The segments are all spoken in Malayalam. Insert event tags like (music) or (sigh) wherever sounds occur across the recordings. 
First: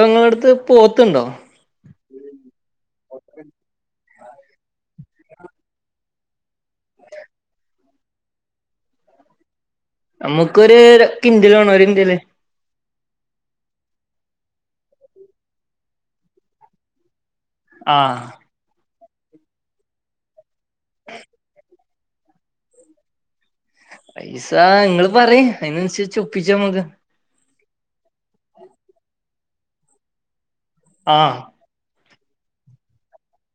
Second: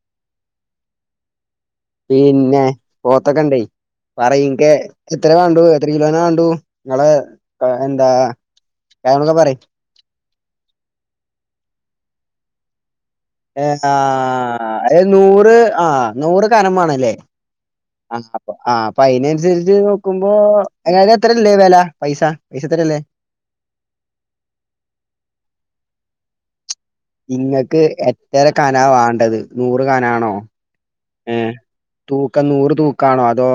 നിങ്ങളെടുത്ത് പോത്ത്ണ്ടോ പിന്നെ പോത്തൊക്കെ ഇണ്ടേ പറയ് ങ്ങക്ക് എത്ര വേണ്ടു എത്ര കിലോനാ വേണ്ടു നിങ്ങള് പേരെന്താ കണൊക്കെ പറയ് നമ്മുക്കൊര് ര കിന്റല് വെണോര് ഒരു കിന്റല് അ ആഹ് അ നൂറ് ആഹ് നൂറ് കനം വെണെല്ലേ ആഹ് ആഹ് അപ്പ അയിനൻസരിച്ച് നോക്കുമ്പോ എങ്ങനെ എത്രല്ലേ വെല പൈസ പൈസ എത്രല്ലേ പൈസ ഇങ്ങള് പറയ് അയിനൻസരിച്ച് ഒപ്പിച്ചാമ്മക്ക് ഇങ്ങക്ക് എത്ര കനാ വേണ്ടത് നൂറ് കനാണോ ആഹ് ഏഹ് തൂക്കം നൂറ് തൂക്കാണോ അതോ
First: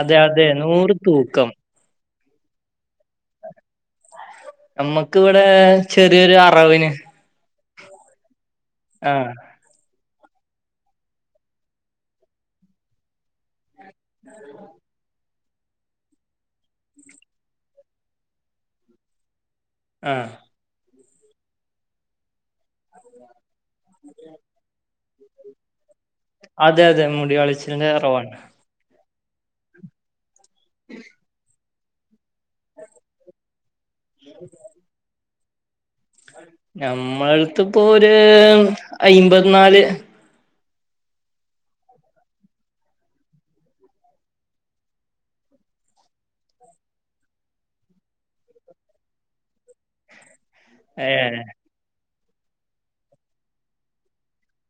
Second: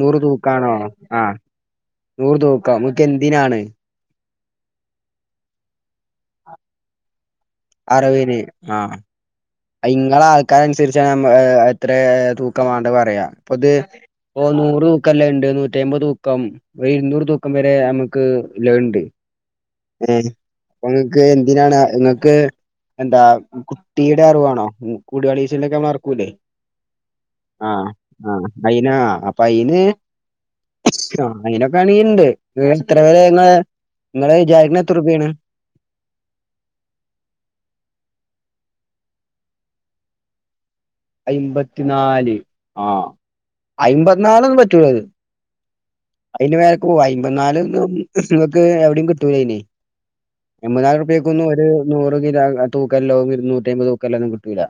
അതെ അതെ തൂക്കാണോ നൂറ് ആഹ് തൂക്കം നൂറ് തൂക്കം നിങ്ങക്ക് എന്തിനാണ് അമ്മക്ക് ഇവിടെ ചെറിയൊര് അറവിന് അറൂവിന് ആഹ് ആഹ് ഇങ്ങളെ ആൾക്കാര് അനുസരിച്ച എത്ര തൂക്കമാണ്ടത് പറയാ ഇപ്പൊ ഇത് ഓ നൂറ് തൂക്കല്ല ഉണ്ട് നൂറ്റിമ്പത് തൂക്കം ഒരു ഇരുന്നൂറ് തൂക്കം വരെ നമുക്ക് ല്ലത് ഉണ്ട് ഏഹ് ആഹ് അപ്പ നിങ്ങക്ക് എന്തിനാണ് നിങ്ങക്ക് എന്താ കുട്ടിയുടെ അറുവാണോ മുടി കളയീച്ചിലൊക്കെ മ്മള് അറുക്ക്- അതെ അതെ മുടി കളിച്ചിലിന്റെ അറുവാണ് ആഹ് അയിനാ അപ്പൊ അയിന് ആ അയിനൊക്കെ ഏണങ്കിൽ ഉണ്ട് നി എത്ര വേരെ ങ്ങള് നിങ്ങള് വിചാരിക്കുന്നത് എത്ര റുപ്യ ആണ് നമ്മളടുത്ത്പ്പോ ഒര് അയിമ്പത്തി നാല് അയ്മ്പത്തിനാല് ആ അയ്മ്പത്തി നാല്ന്ന് പറ്റൂലത് അതിന് മേലേക്ക് പോവോ അമ്പത് നാല് നിങ്ങക്ക് എവിടെയും കിട്ടൂല അയ്ന് എൺമ്പതിനായിരം ഏഹ് റുപ്പേക്കൊന്നും ഒരു നൂറ് കിലോ തൂക്കല്ലോ ഇര്നൂറ്റി അമ്പത് തൂക്കല്ലോ ഒന്നും കിട്ടൂല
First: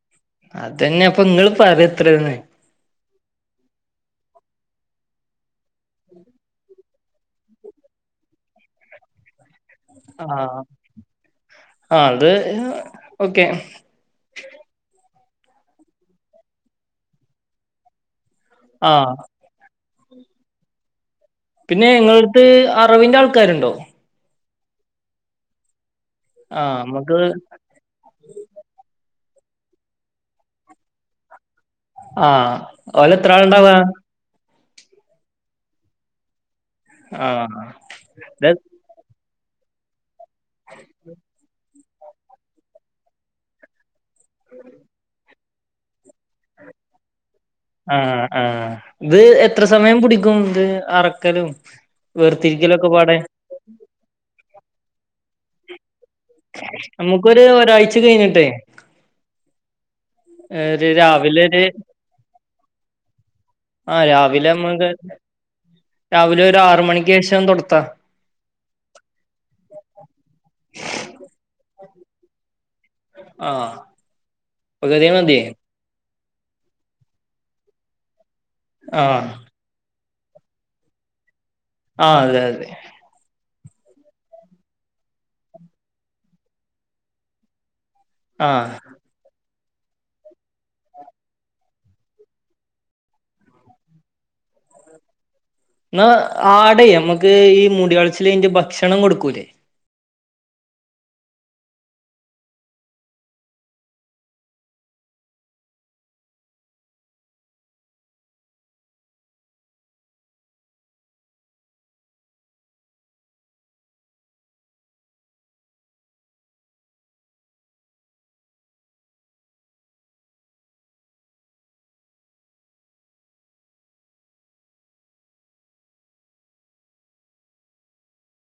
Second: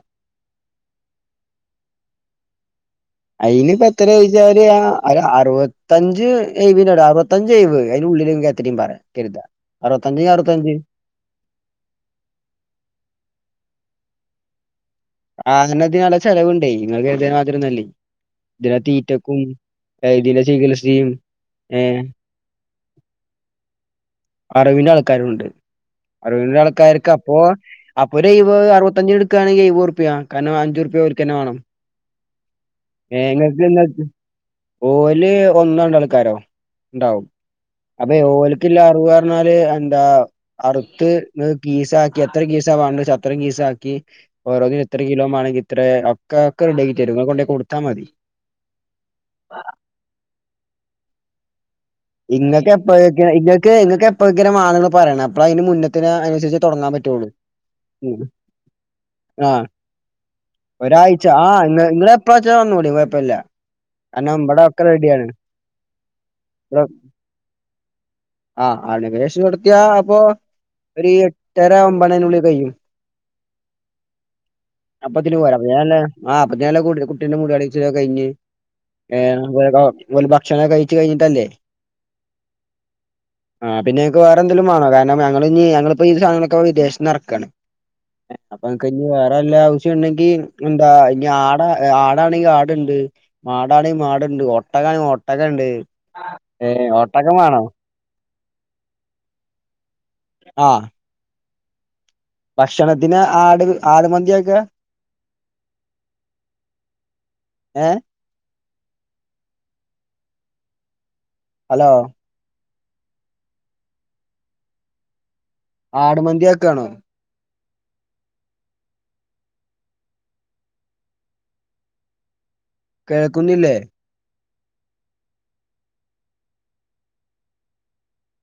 അതന്നെ അപ്പൊ നിങ്ങള് പറയ് എത്രന്ന് അയില് പത്രേ ചോയ്ച്ചാൽ അറുപത്തഞ്ച് എ അറുപ- സഞ്ചൈവ് അയ്ന്റെ ഉള്ളില് എത്രി പറയാം കര്ത ആഹ് ആത് ഓക്കെ ആഹ് അങ്ങനെ തിനല്ല ചെലവുണ്ടേ ങ്ങൾ കര്ത്ണ മാതിരിന്നല്ലേ ഇതിന് ആഹ് തീറ്റക്കും (unintelligible) ചികിത്സയും പിന്നെ ഏഹ് ങ്ങളടുത്ത് അറവിന്റെ ആൾക്കാരുണ്ടോ അറവിന്റെ ആൾക്കാരുണ്ട് അറിവിന്റെ ആഹ് നമ്മക്ക് ആൾക്കാർക്കപ്പോ അപ്പൊ ഒരു എഴുവഹ് അറുപത്തിഞ്ചിന് എടുക്കാണെങ്കി എഴുവഹ്ർപ്യ കാരണം അഞ്ചുർപ്യ ഓൽക്കന്നെ വേണം ആഹ് ഓല് ഏഹ് എത്ര ഇങ്ങക്ക് ആൾണ്ടാവ ഇങ്ങക്ക് ഓല് ഒന്നോ രണ്ടോ ആൾക്കാരോ ണ്ടാവും ആഹ് അപ്പൊ ഇത് ഓൽക്ക് പോവാർഞ്ഞാല് എന്താ അറുത്ത് നി കീസ് ആക്കി എത്ര കീസാ വാണ്ടേച്ച അത്ര കീസ് ആക്കി ഓരോന്നിനും എത്ര കിലോമാേണെങ്കി ഇത്ര ഒക്കെ ഒക്കെ റെഡി ആക്കി തരും നിങ്ങൾ കൊണ്ടയ് കൊടു ആഹ് ആഹ് ഇത് എത്ര സമയം പിടിക്കും ഇത് അറ്ക്കലും ഇങ്ങക്ക് എപ്പഴൊക്കെ ഇങ്ങക്ക് ഇങ്ങക്ക് എപ്പഴൊക്കേണ് മാണന്ന് പറയ്ണെ അപ്പളെ ഐൻ്റെ മുന്നെ ത്തിനാ അയ്നസരിച്ച് തുടങ്ങാൻ പറ്റുള്ളൂ നമുക്കൊരു ഒരാഴ്ച ഉം കഴിഞ്ഞിട്ടേ ആഹ് ഒരു ഒരാഴ്ച രാവിലെ ഒരു ആഹ് ഇങ്ങള എപ്പഴാച്ചാ വന്നൂളീം കുഴപ്പല്ല ആഹ് കാരണം രാവിലെ ഇവിടെ ഒക്കെ നമ്മക്ക് റെഡിയാണ് രാവിലെ ഒരു ആറ് മണിക്ക് ശേഷം തൊടത്താ ആ ആറണിക്ക് ശേഷം ഇവിടെ എത്തിയ അപ്പൊ ഒരു എ ട്ടര ഒമ്പണിന്റെ ഉള്ളിൽ കയ്യും ആഹ് പകുതി മതി ല്ലേ ആഹ് അപ്പോത്തിനും ഞല്ല കുട്ടിന്റെ മുടിയ്ൾച്ചിലൊക്കെ കഴിഞ്ഞ് ആഹ് ഏഹ് വെടോ ഓല് ഭക്ഷണം കഴിച്ച് കഴിഞ്ഞിട്ടല്ലേ ആഹ് അതെ അതെ ആഹ് പിന്നെ ങ്ങക്ക് വേറെന്തലും വേണോ കാരണം ഞങ്ങളിഞ്ഞി ഞങ്ങളിപ്പോ ഈ സാനങ്ങക്കെ വിദേശത്തു നിന്ന് ഇറക്കാണ് ആഹ് അപ്പങക്ക് ഇനി വേറെ എല്ലാ ആവശ്യണ്ടെങ്കി എന്താ ഇനി ആടാ ആടാണെങ്കി ആടുണ്ട് മാടാണെങ്കി മാട്ണ്ട് ഒട്ടകാണെങ്കി ഒട്ടകണ്ട് ന്നാ ഏ ആട് യമ്മക്ക് ഒട്ടകം വേണോ ഈ മുട്യാൾച്ചിലയ്ഞ്ഞിട്ട് ഭക്ഷണം കൊടുക്കൂലേ ആഹ് ഭക്ഷണത്തിന് ആട് ആട് മന്തിയാക്ക ഏഹ് ഹലോ ആടുമന്തി യാക്കാണോ കേക്കുന്നില്ലേ